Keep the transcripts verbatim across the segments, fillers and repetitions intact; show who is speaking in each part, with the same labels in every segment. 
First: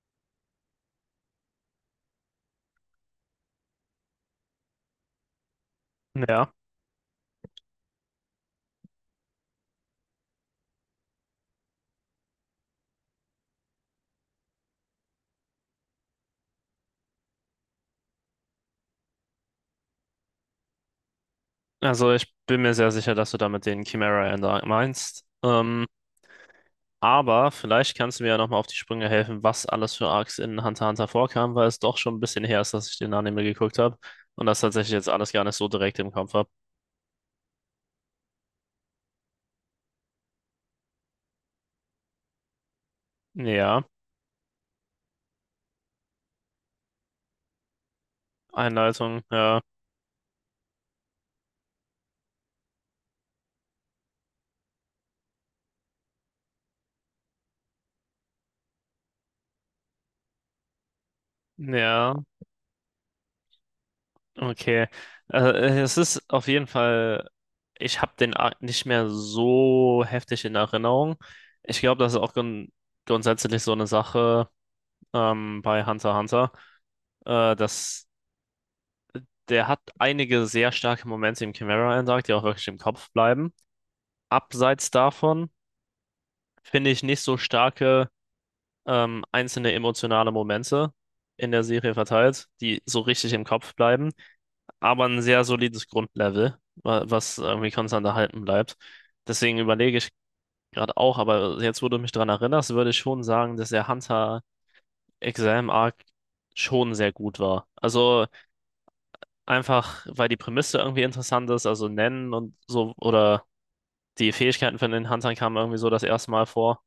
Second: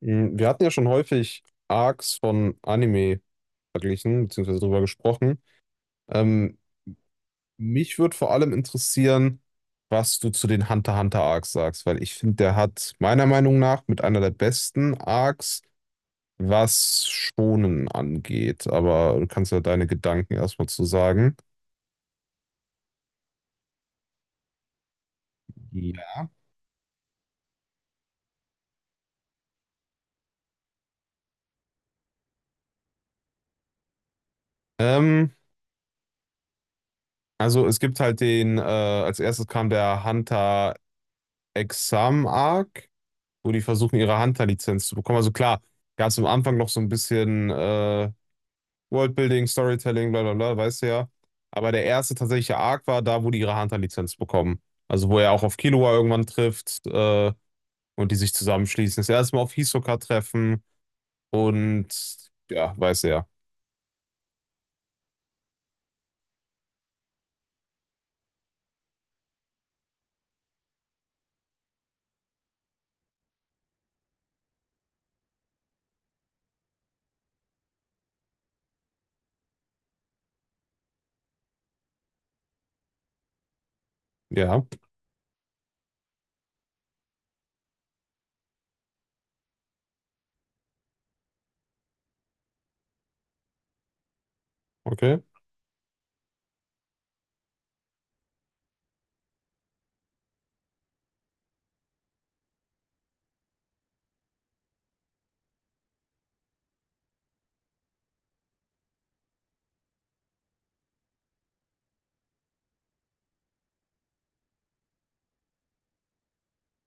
Speaker 1: Mm, Wir hatten ja schon häufig Arcs von Anime verglichen, beziehungsweise drüber gesprochen.
Speaker 2: Ja,
Speaker 1: Ähm, mich würde vor allem interessieren, was du zu den Hunter x Hunter Arcs sagst, weil ich finde, der hat meiner Meinung nach mit einer der besten Arcs, was Schonen angeht. Aber du kannst ja deine Gedanken erstmal zu sagen.
Speaker 2: also ich bin mir sehr sicher, dass du damit den Chimera Ender meinst. Ähm,
Speaker 1: Ja.
Speaker 2: Aber vielleicht kannst du mir ja nochmal auf die Sprünge helfen, was alles für Arcs in Hunter x Hunter vorkam, weil es doch schon ein bisschen her ist, dass ich den Anime geguckt habe und das tatsächlich jetzt alles
Speaker 1: Ähm,
Speaker 2: gar nicht so direkt im Kopf habe.
Speaker 1: also es gibt halt den, äh, als erstes kam der Hunter Exam Arc. Wo die
Speaker 2: Ja,
Speaker 1: versuchen, ihre Hunter-Lizenz zu bekommen. Also klar, ganz am Anfang noch so ein bisschen äh,
Speaker 2: Einleitung,
Speaker 1: Worldbuilding,
Speaker 2: ja,
Speaker 1: Storytelling, bla bla bla, weißt du ja. Aber der erste tatsächliche Arc war da, wo die ihre Hunter-Lizenz bekommen. Also wo er auch auf Killua irgendwann trifft äh, und die sich zusammenschließen. Das erste Mal auf Hisoka treffen und
Speaker 2: ja,
Speaker 1: ja, weiß er.
Speaker 2: okay. Also, Äh, es ist auf jeden Fall, ich habe den Arc nicht mehr so heftig in Erinnerung. Ich glaube, das ist auch grund grundsätzlich so eine Sache, ähm, bei Hunter x Hunter, äh, dass der hat einige sehr starke Momente im Chimera End Arc, die auch wirklich im Kopf bleiben.
Speaker 1: Ja, ja,
Speaker 2: Abseits davon finde ich nicht so starke, ähm, einzelne emotionale Momente in der Serie verteilt, die so richtig im Kopf bleiben, aber ein
Speaker 1: okay,
Speaker 2: sehr solides Grundlevel, wa- was irgendwie konstant erhalten bleibt. Deswegen überlege ich gerade auch, aber jetzt, wo du mich daran erinnerst, würde ich schon sagen, dass der Hunter Exam Arc schon sehr gut war. Also einfach, weil die Prämisse irgendwie interessant ist, also Nennen und so, oder die Fähigkeiten von den Huntern kamen irgendwie so das erste Mal vor.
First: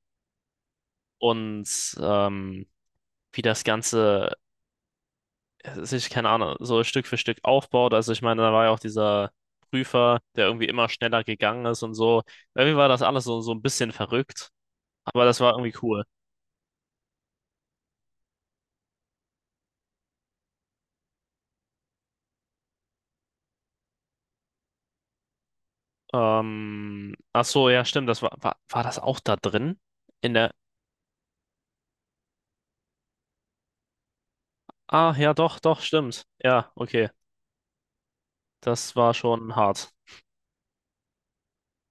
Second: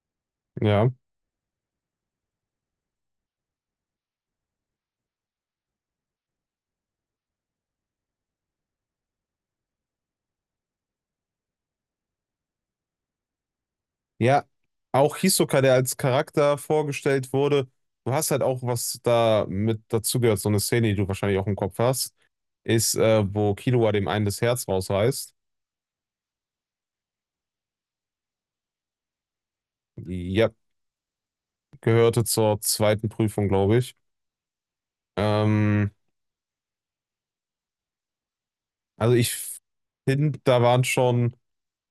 Speaker 1: ja.
Speaker 2: Und ähm, wie das Ganze, ja, sich, keine Ahnung, so Stück für Stück aufbaut. Also ich meine, da war ja auch dieser Prüfer, der irgendwie immer schneller gegangen ist und so. Irgendwie war das alles so, so ein bisschen
Speaker 1: Ja,
Speaker 2: verrückt,
Speaker 1: auch
Speaker 2: aber das war
Speaker 1: Hisoka, der
Speaker 2: irgendwie
Speaker 1: als
Speaker 2: cool.
Speaker 1: Charakter vorgestellt wurde. Du hast halt auch was da mit dazugehört, so eine Szene, die du wahrscheinlich auch im Kopf hast, ist, äh, wo Killua dem einen das Herz rausreißt.
Speaker 2: Ähm, ach so, ja, stimmt, das war, war, war das auch da drin? In
Speaker 1: Ja,
Speaker 2: der,
Speaker 1: gehörte zur zweiten Prüfung, glaube ich.
Speaker 2: ah, ja, doch, doch,
Speaker 1: Ähm,
Speaker 2: stimmt. Ja, okay, das war
Speaker 1: also ich
Speaker 2: schon hart.
Speaker 1: finde, da waren schon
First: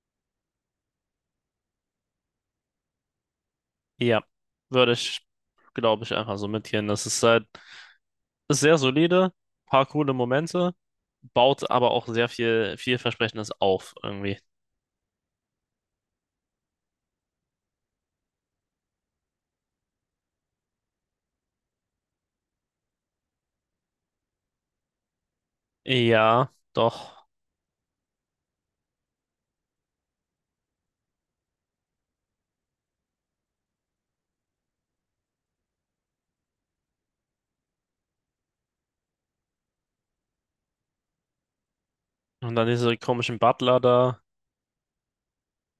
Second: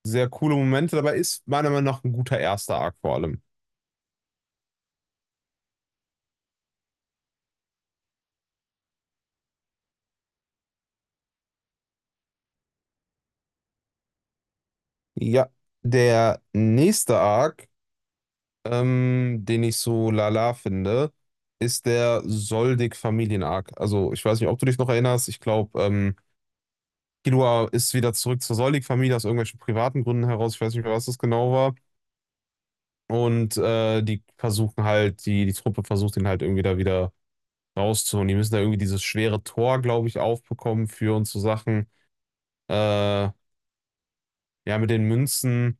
Speaker 1: sehr coole Momente dabei. Ist meiner Meinung nach ein guter erster Arc vor allem.
Speaker 2: Ja, würde ich, glaube ich, einfach so mitgehen. Das ist halt, ist sehr solide, paar coole Momente, baut aber auch sehr viel vielversprechendes auf irgendwie.
Speaker 1: Ja, der nächste Arc, ähm, den ich so lala finde, ist der Soldig-Familien-Arc. Also ich weiß nicht, ob du dich noch erinnerst. Ich glaube, ähm,
Speaker 2: Ja, doch.
Speaker 1: Killua ist wieder zurück zur Soldig-Familie aus irgendwelchen privaten Gründen heraus. Ich weiß nicht mehr, was das genau war. Und äh, die versuchen halt, die, die Truppe versucht ihn halt irgendwie da wieder rauszuholen. Die müssen da irgendwie dieses schwere Tor, glaube ich, aufbekommen für und so Sachen.
Speaker 2: Und dann
Speaker 1: Äh,
Speaker 2: diese
Speaker 1: ja,
Speaker 2: komischen Butler da.
Speaker 1: mit den Münzen.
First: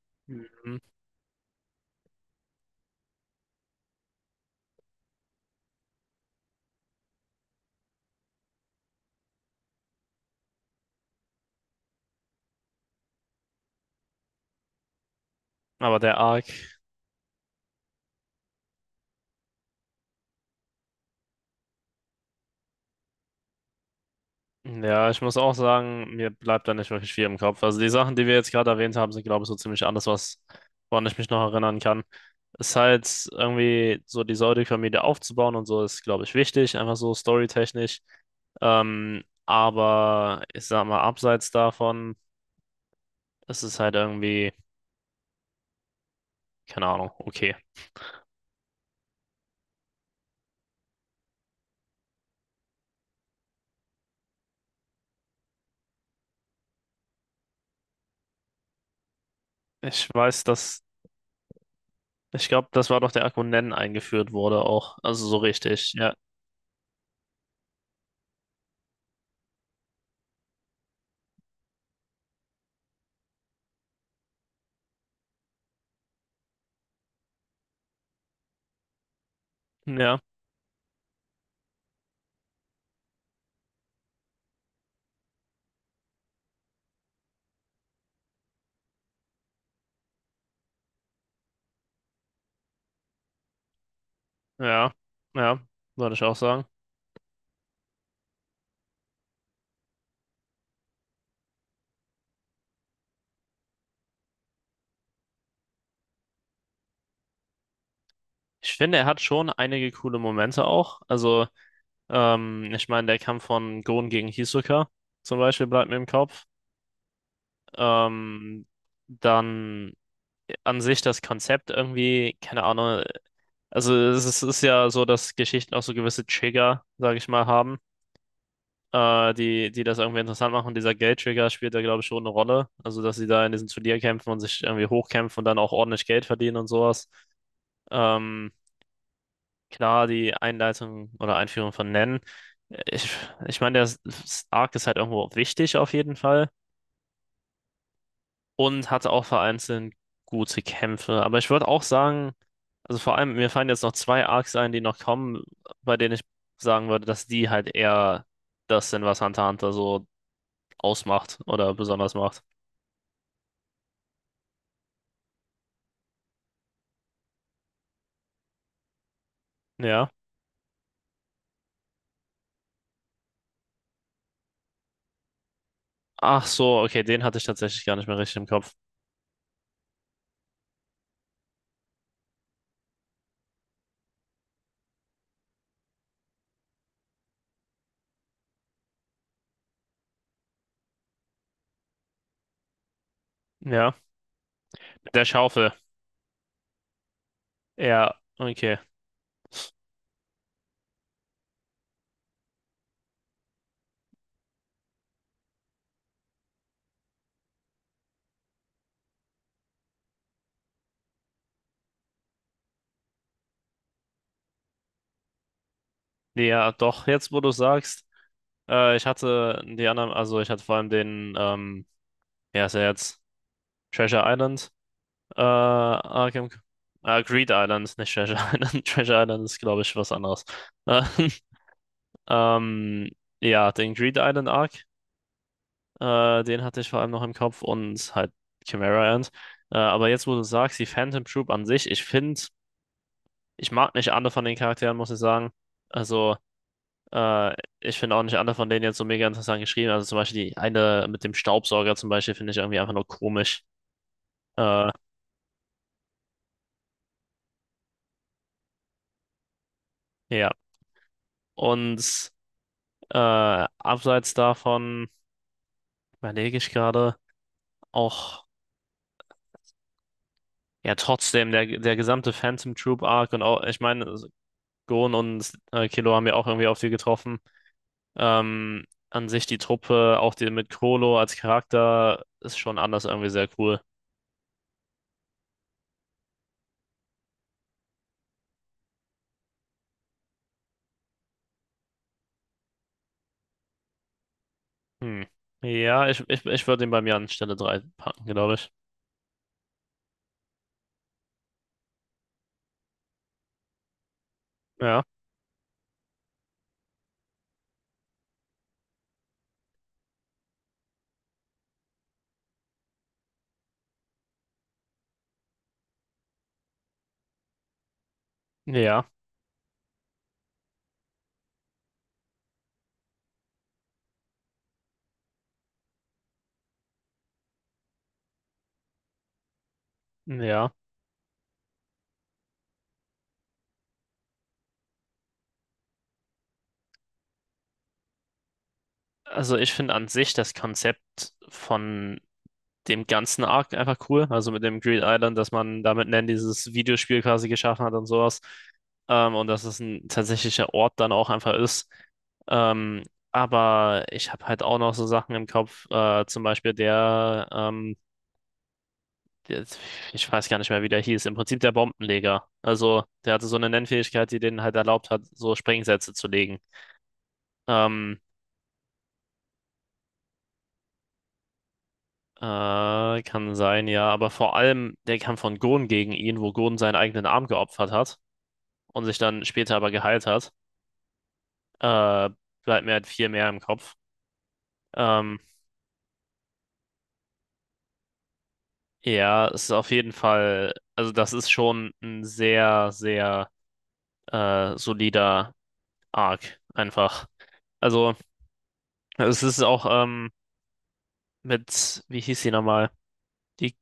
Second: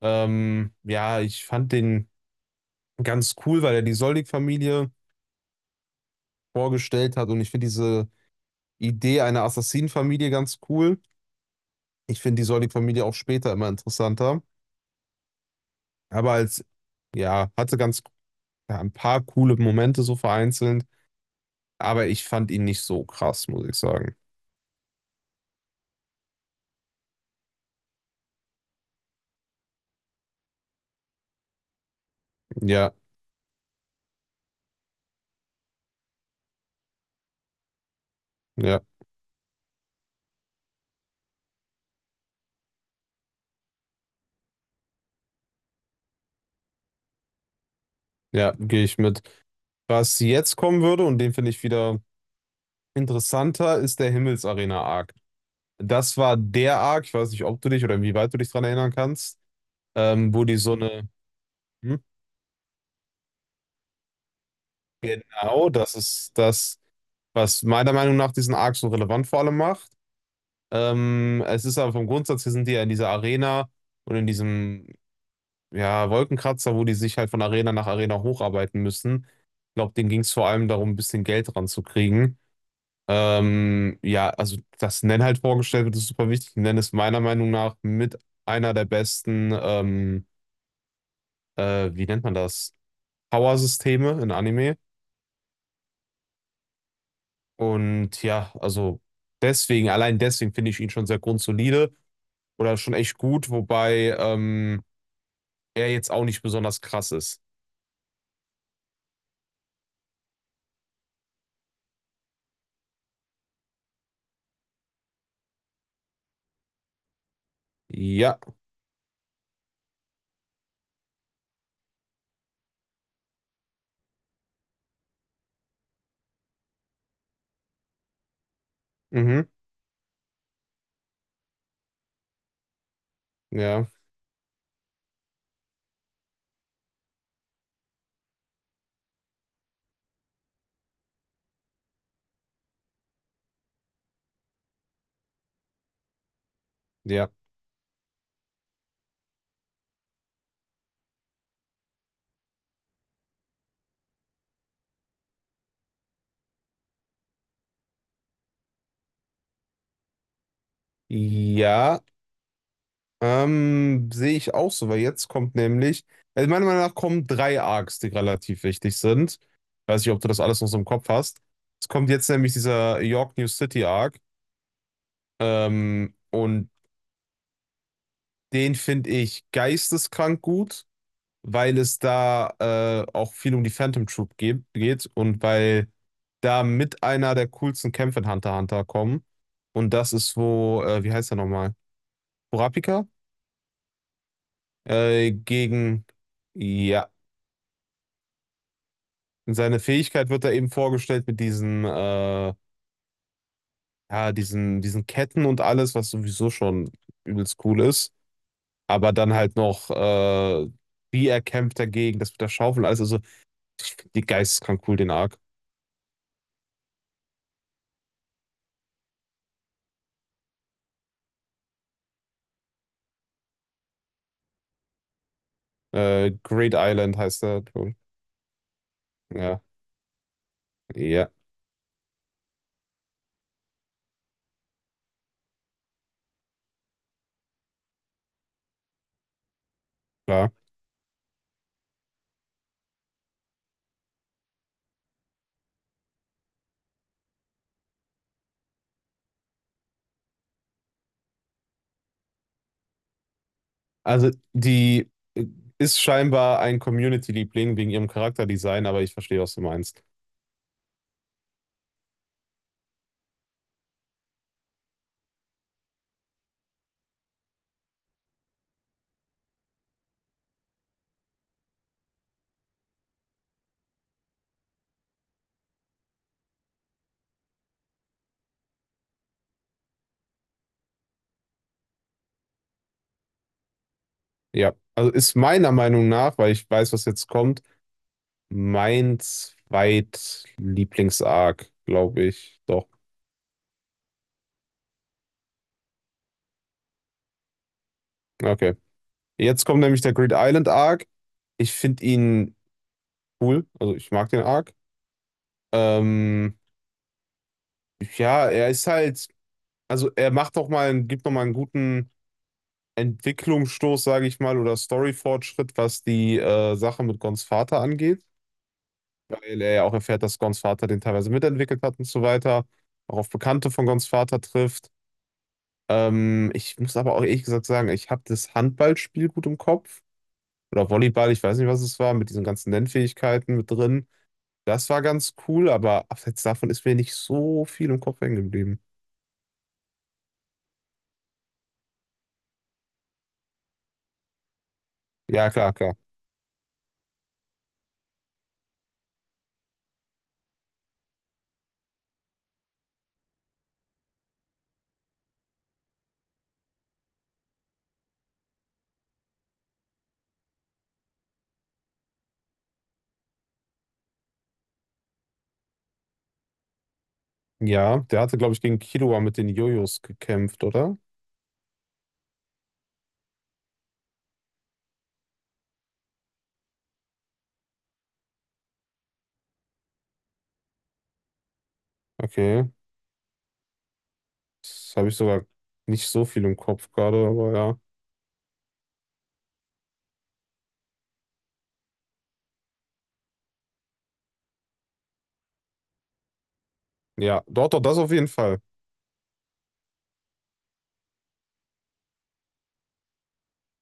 Speaker 1: Ähm,
Speaker 2: Mhm.
Speaker 1: ja, ich fand den ganz cool, weil er die Soldig-Familie vorgestellt hat. Und ich finde diese Idee einer Assassinenfamilie ganz cool. Ich finde die Soldig-Familie auch später immer interessanter.
Speaker 2: Aber der
Speaker 1: Aber
Speaker 2: Arc,
Speaker 1: als, ja, hatte ganz ja, ein paar coole Momente so vereinzelt. Aber ich fand ihn nicht so krass, muss ich sagen.
Speaker 2: ja, ich muss auch sagen, mir bleibt da nicht wirklich viel im Kopf. Also die Sachen, die wir jetzt gerade erwähnt haben, sind, glaube ich, so ziemlich alles, was, woran ich mich noch erinnern kann. Es ist
Speaker 1: Ja,
Speaker 2: halt irgendwie so die Säudig-Familie aufzubauen und so ist, glaube ich, wichtig, einfach so storytechnisch.
Speaker 1: ja,
Speaker 2: Ähm, aber ich sag mal, abseits davon. Das ist halt irgendwie, keine Ahnung, okay.
Speaker 1: ja, gehe ich mit. Was jetzt kommen würde, und den finde ich wieder interessanter, ist der Himmelsarena-Arc. Das war der Arc, ich weiß nicht, ob du dich oder wie weit du dich dran erinnern kannst,
Speaker 2: Ich
Speaker 1: ähm,
Speaker 2: weiß,
Speaker 1: wo die so
Speaker 2: dass,
Speaker 1: eine. Hm?
Speaker 2: ich glaube, das war doch der Akku eingeführt wurde auch. Also so
Speaker 1: Genau,
Speaker 2: richtig,
Speaker 1: das
Speaker 2: ja.
Speaker 1: ist das, was meiner Meinung nach diesen Arc so relevant vor allem macht. Ähm, es ist aber vom Grundsatz her sind die ja in dieser Arena und in diesem, ja, Wolkenkratzer, wo die sich halt von Arena nach Arena hocharbeiten müssen. Ich glaube, denen
Speaker 2: Ja,
Speaker 1: ging es vor allem darum, ein bisschen Geld ranzukriegen. Ähm, ja, also dass Nen halt vorgestellt wird, ist super wichtig. Nen ist meiner Meinung nach mit einer der besten, ähm, äh, wie nennt man das? Power-Systeme in Anime.
Speaker 2: ja, ja, würde ich auch sagen.
Speaker 1: Und ja, also deswegen, allein deswegen finde ich ihn schon sehr grundsolide oder schon echt gut, wobei ähm, er jetzt auch nicht besonders krass ist.
Speaker 2: Ich finde, er hat schon einige coole Momente auch. Also, ähm, ich meine, der Kampf von Gon gegen Hisoka zum Beispiel bleibt mir im Kopf.
Speaker 1: Ja,
Speaker 2: Ähm, dann an sich das Konzept irgendwie, keine Ahnung. Also, es ist, es ist ja so, dass Geschichten auch so gewisse Trigger, sage ich mal, haben. äh,
Speaker 1: mhm,
Speaker 2: die, die das irgendwie interessant machen. Dieser Geldtrigger spielt da, glaube ich, schon eine Rolle. Also, dass sie da in diesen
Speaker 1: ja,
Speaker 2: Turnierkämpfen und sich irgendwie hochkämpfen und dann auch ordentlich Geld verdienen und sowas. Ähm, klar, die Einleitung oder Einführung von Nen. äh, Ich, ich meine, der S- Arc ist halt irgendwo wichtig auf jeden Fall
Speaker 1: ja.
Speaker 2: und hatte auch vereinzelt gute Kämpfe. Aber ich würde auch sagen, also vor allem, mir fallen jetzt noch zwei Arcs ein, die noch kommen, bei denen ich sagen würde, dass die halt eher das sind, was Hunter x Hunter so ausmacht oder
Speaker 1: Ja.
Speaker 2: besonders macht.
Speaker 1: Ähm, sehe ich auch so, weil jetzt kommt nämlich, also meiner Meinung nach kommen drei Arcs, die relativ wichtig sind. Weiß
Speaker 2: Ja.
Speaker 1: nicht, ob du das alles noch so im Kopf hast. Es kommt jetzt nämlich dieser York New City Arc. Ähm,
Speaker 2: Ach
Speaker 1: und
Speaker 2: so, okay, den hatte ich tatsächlich gar nicht mehr richtig im Kopf.
Speaker 1: den finde ich geisteskrank gut, weil es da äh, auch viel um die Phantom Troop geht, geht und weil da mit einer der coolsten Kämpfe in Hunter x Hunter kommen. Und das ist wo, äh, wie heißt er nochmal? Kurapika?
Speaker 2: Ja. Mit der
Speaker 1: Äh,
Speaker 2: Schaufel.
Speaker 1: gegen. Ja.
Speaker 2: Ja, okay.
Speaker 1: Und seine Fähigkeit wird da eben vorgestellt mit diesen, äh, ja, diesen, diesen Ketten und alles, was sowieso schon übelst cool ist. Aber dann halt noch, äh, wie er kämpft dagegen, das mit der Schaufel und alles. Also, die geisteskrank cool, den Arc.
Speaker 2: Nee, ja, doch, jetzt wo du sagst, äh, ich hatte die anderen, also ich hatte vor allem den, ähm, ja, ist er jetzt Treasure Island, äh,
Speaker 1: Äh,
Speaker 2: Arkham,
Speaker 1: Great Island
Speaker 2: äh,
Speaker 1: heißt
Speaker 2: Greed
Speaker 1: der.
Speaker 2: Island, nicht Treasure Island. Treasure Island ist,
Speaker 1: Ja,
Speaker 2: glaube ich, was anderes. Äh,
Speaker 1: ja,
Speaker 2: ähm, ja, den Greed Island Arc, äh, den hatte ich vor allem noch im Kopf und halt Chimera Ant. Äh, aber jetzt, wo du
Speaker 1: klar.
Speaker 2: sagst, die Phantom Troop an sich, ich finde, ich mag nicht alle von den Charakteren, muss ich sagen. Also, äh, ich finde auch nicht alle von denen jetzt so mega interessant geschrieben. Also zum Beispiel die eine mit dem Staubsauger zum Beispiel finde ich irgendwie einfach nur komisch.
Speaker 1: Also,
Speaker 2: Äh,
Speaker 1: die äh, ist scheinbar ein Community-Liebling wegen ihrem Charakterdesign, aber ich verstehe, was du meinst.
Speaker 2: ja. Und äh, abseits davon überlege ich gerade auch, ja, trotzdem, der, der gesamte Phantom Troop Arc und auch, ich meine, Gon und äh, Killua haben ja auch irgendwie auf viel getroffen. Ähm, an sich die Truppe, auch die mit Krollo als Charakter, ist schon anders irgendwie sehr cool.
Speaker 1: Ja, also ist meiner Meinung nach, weil ich weiß, was jetzt kommt, mein Zweitlieblings-Arc, glaube ich. Doch.
Speaker 2: Hm. Ja, ich, ich, ich würde ihn bei mir an Stelle drei packen, glaube ich.
Speaker 1: Okay. Jetzt kommt nämlich der Grid Island Arc. Ich finde ihn cool. Also ich mag den Arc.
Speaker 2: Ja,
Speaker 1: Ähm, ja, er ist halt, also er macht doch mal, einen- gibt noch mal einen guten Entwicklungsstoß, sage ich mal, oder Story-Fortschritt, was die äh, Sache mit Gons Vater angeht.
Speaker 2: ja,
Speaker 1: Weil er ja auch erfährt, dass Gons Vater den teilweise mitentwickelt hat und so weiter. Auch auf Bekannte von Gons Vater trifft. Ähm, ich muss aber auch ehrlich gesagt sagen, ich habe das Handballspiel gut im Kopf.
Speaker 2: ja.
Speaker 1: Oder Volleyball, ich weiß nicht, was es war, mit diesen ganzen Nennfähigkeiten mit drin. Das war ganz cool, aber abseits davon ist mir nicht so viel im Kopf hängen geblieben.
Speaker 2: Also ich finde an sich das Konzept von dem ganzen Arc einfach cool. Also mit dem Green Island,
Speaker 1: Ja,
Speaker 2: dass
Speaker 1: klar,
Speaker 2: man
Speaker 1: klar.
Speaker 2: damit Nen dieses Videospiel quasi geschaffen hat und sowas. Ähm, und dass es ein tatsächlicher Ort dann auch einfach ist. Ähm, aber ich habe halt auch noch so Sachen im Kopf, äh, zum Beispiel der ähm, jetzt, ich weiß gar nicht mehr, wie der hieß, im Prinzip der Bombenleger. Also der hatte so eine Nennfähigkeit, die denen halt erlaubt hat, so Sprengsätze zu legen.
Speaker 1: Ja,
Speaker 2: Ähm,
Speaker 1: der hatte, glaube ich, gegen Killua mit den Jojos gekämpft, oder?
Speaker 2: äh, kann sein, ja, aber vor allem der Kampf von Gon gegen ihn, wo Gon seinen eigenen Arm geopfert hat und sich dann später aber geheilt hat, äh,
Speaker 1: Okay.
Speaker 2: bleibt mir halt viel mehr im Kopf.
Speaker 1: Das habe ich
Speaker 2: Ähm,
Speaker 1: sogar nicht so viel im Kopf gerade, aber ja.
Speaker 2: ja, es ist auf jeden Fall, also das ist schon ein sehr, sehr äh, solider Arc einfach.
Speaker 1: Ja, dort, doch, doch, das auf
Speaker 2: Also
Speaker 1: jeden Fall.
Speaker 2: es ist auch, ähm, mit, wie hieß sie nochmal? Die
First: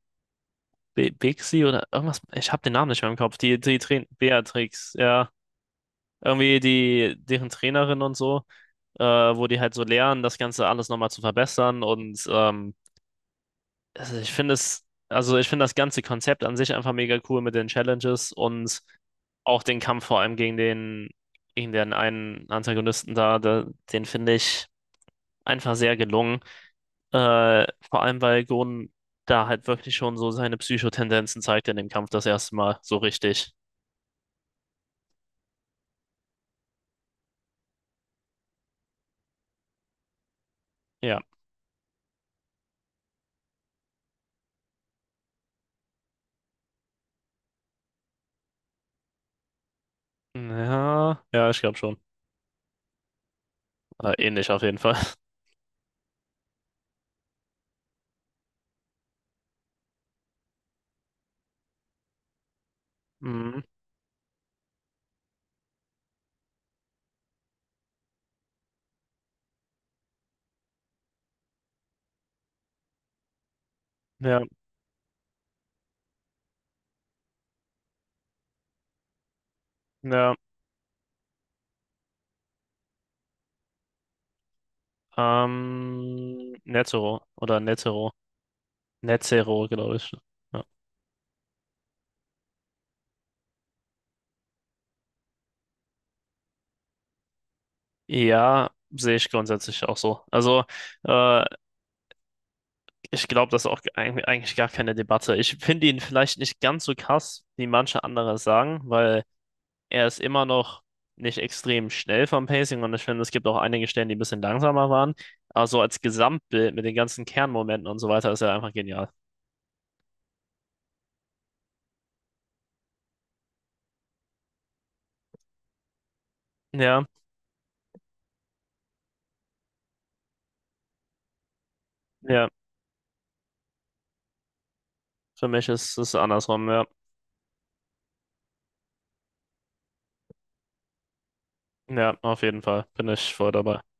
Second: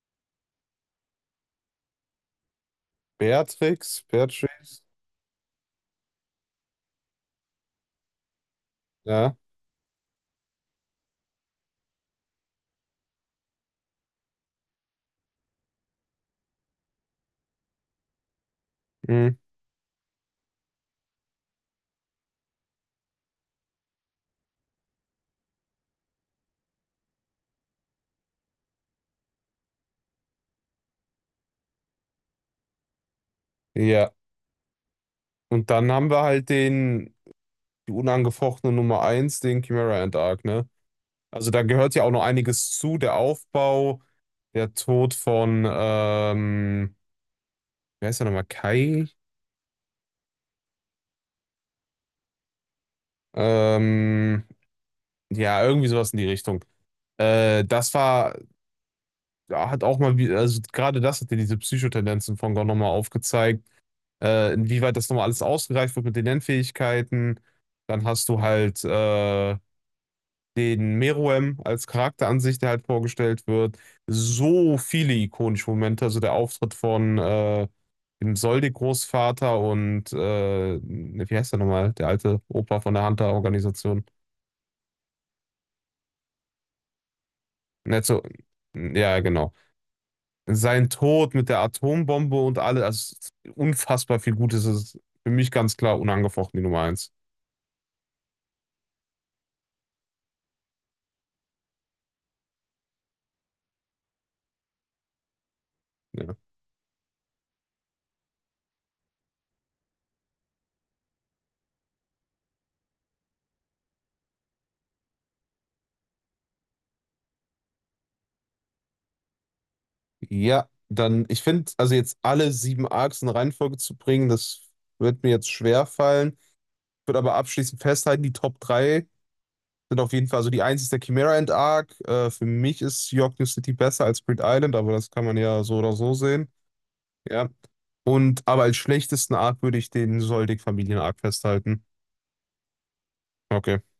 Speaker 2: B- Bixi oder irgendwas? Ich habe den Namen nicht mehr im Kopf. Die, die
Speaker 1: Beatrix,
Speaker 2: Train
Speaker 1: Beatrix,
Speaker 2: Beatrix, ja. Irgendwie die, deren Trainerin und so, äh,
Speaker 1: ja.
Speaker 2: wo die halt so lernen, das Ganze alles nochmal zu verbessern. Und ähm, also ich finde es, also ich finde das ganze Konzept an sich einfach mega cool mit den Challenges und
Speaker 1: Mhm.
Speaker 2: auch den Kampf vor allem gegen den, gegen den einen Antagonisten da, da den finde ich einfach sehr gelungen. Äh, vor allem, weil Gon da halt wirklich schon so seine Psychotendenzen zeigt in dem Kampf das erste Mal. So richtig.
Speaker 1: Ja. Und dann haben wir halt den, die unangefochtene Nummer eins, den Chimera and Arc, ne?
Speaker 2: Ja.
Speaker 1: Also da gehört ja auch noch einiges zu, der Aufbau, der Tod von, ähm, wie heißt der nochmal, Kai?
Speaker 2: Ja, ja, ich glaube schon. Äh,
Speaker 1: Ähm,
Speaker 2: ähnlich auf jeden Fall.
Speaker 1: ja, irgendwie sowas in die Richtung. Äh, das war, ja, hat auch mal, wie- also gerade das hat ja diese Psychotendenzen von Gon nochmal
Speaker 2: Mhm.
Speaker 1: aufgezeigt, äh, inwieweit das nochmal alles ausgereift wird mit den Lernfähigkeiten. Dann hast du halt äh, den Meruem als Charakter an sich, der halt vorgestellt wird.
Speaker 2: Ja,
Speaker 1: So viele ikonische Momente, also der Auftritt von äh, dem Soldi-Großvater und
Speaker 2: ja.
Speaker 1: äh, ne, wie heißt der nochmal? Der alte Opa von der Hunter-Organisation.
Speaker 2: Ähm, Netero oder Netero.
Speaker 1: Netzo, ja, genau.
Speaker 2: Netero, glaube ich. Ja,
Speaker 1: Sein Tod mit der Atombombe und alles, also unfassbar viel Gutes ist für mich ganz klar unangefochten die Nummer eins.
Speaker 2: ja sehe ich grundsätzlich auch so. Also, äh, ich glaube, das ist auch eig- eigentlich gar keine Debatte. Ich finde ihn
Speaker 1: Ja.
Speaker 2: vielleicht nicht ganz so krass, wie manche andere es sagen, weil er ist immer noch nicht extrem schnell vom Pacing und ich finde, es gibt auch einige Stellen, die ein bisschen langsamer waren. Aber so als Gesamtbild mit den ganzen Kernmomenten und so weiter ist er einfach genial.
Speaker 1: Ja, dann, ich finde, also jetzt alle sieben Arcs in Reihenfolge zu bringen, das wird mir jetzt schwer fallen.
Speaker 2: Ja,
Speaker 1: Würde aber abschließend festhalten, die Top drei sind auf jeden Fall, also die eins ist der Chimera Ant Arc. Äh, für
Speaker 2: ja,
Speaker 1: mich ist York New City besser als Grid Island, aber das kann man
Speaker 2: für
Speaker 1: ja
Speaker 2: mich
Speaker 1: so oder
Speaker 2: ist
Speaker 1: so
Speaker 2: es
Speaker 1: sehen.
Speaker 2: andersrum, ja.
Speaker 1: Ja. Und aber als schlechtesten Arc würde ich den Soldig Familien Arc festhalten.
Speaker 2: Ja, auf jeden Fall bin ich voll
Speaker 1: Okay,
Speaker 2: dabei.
Speaker 1: äh,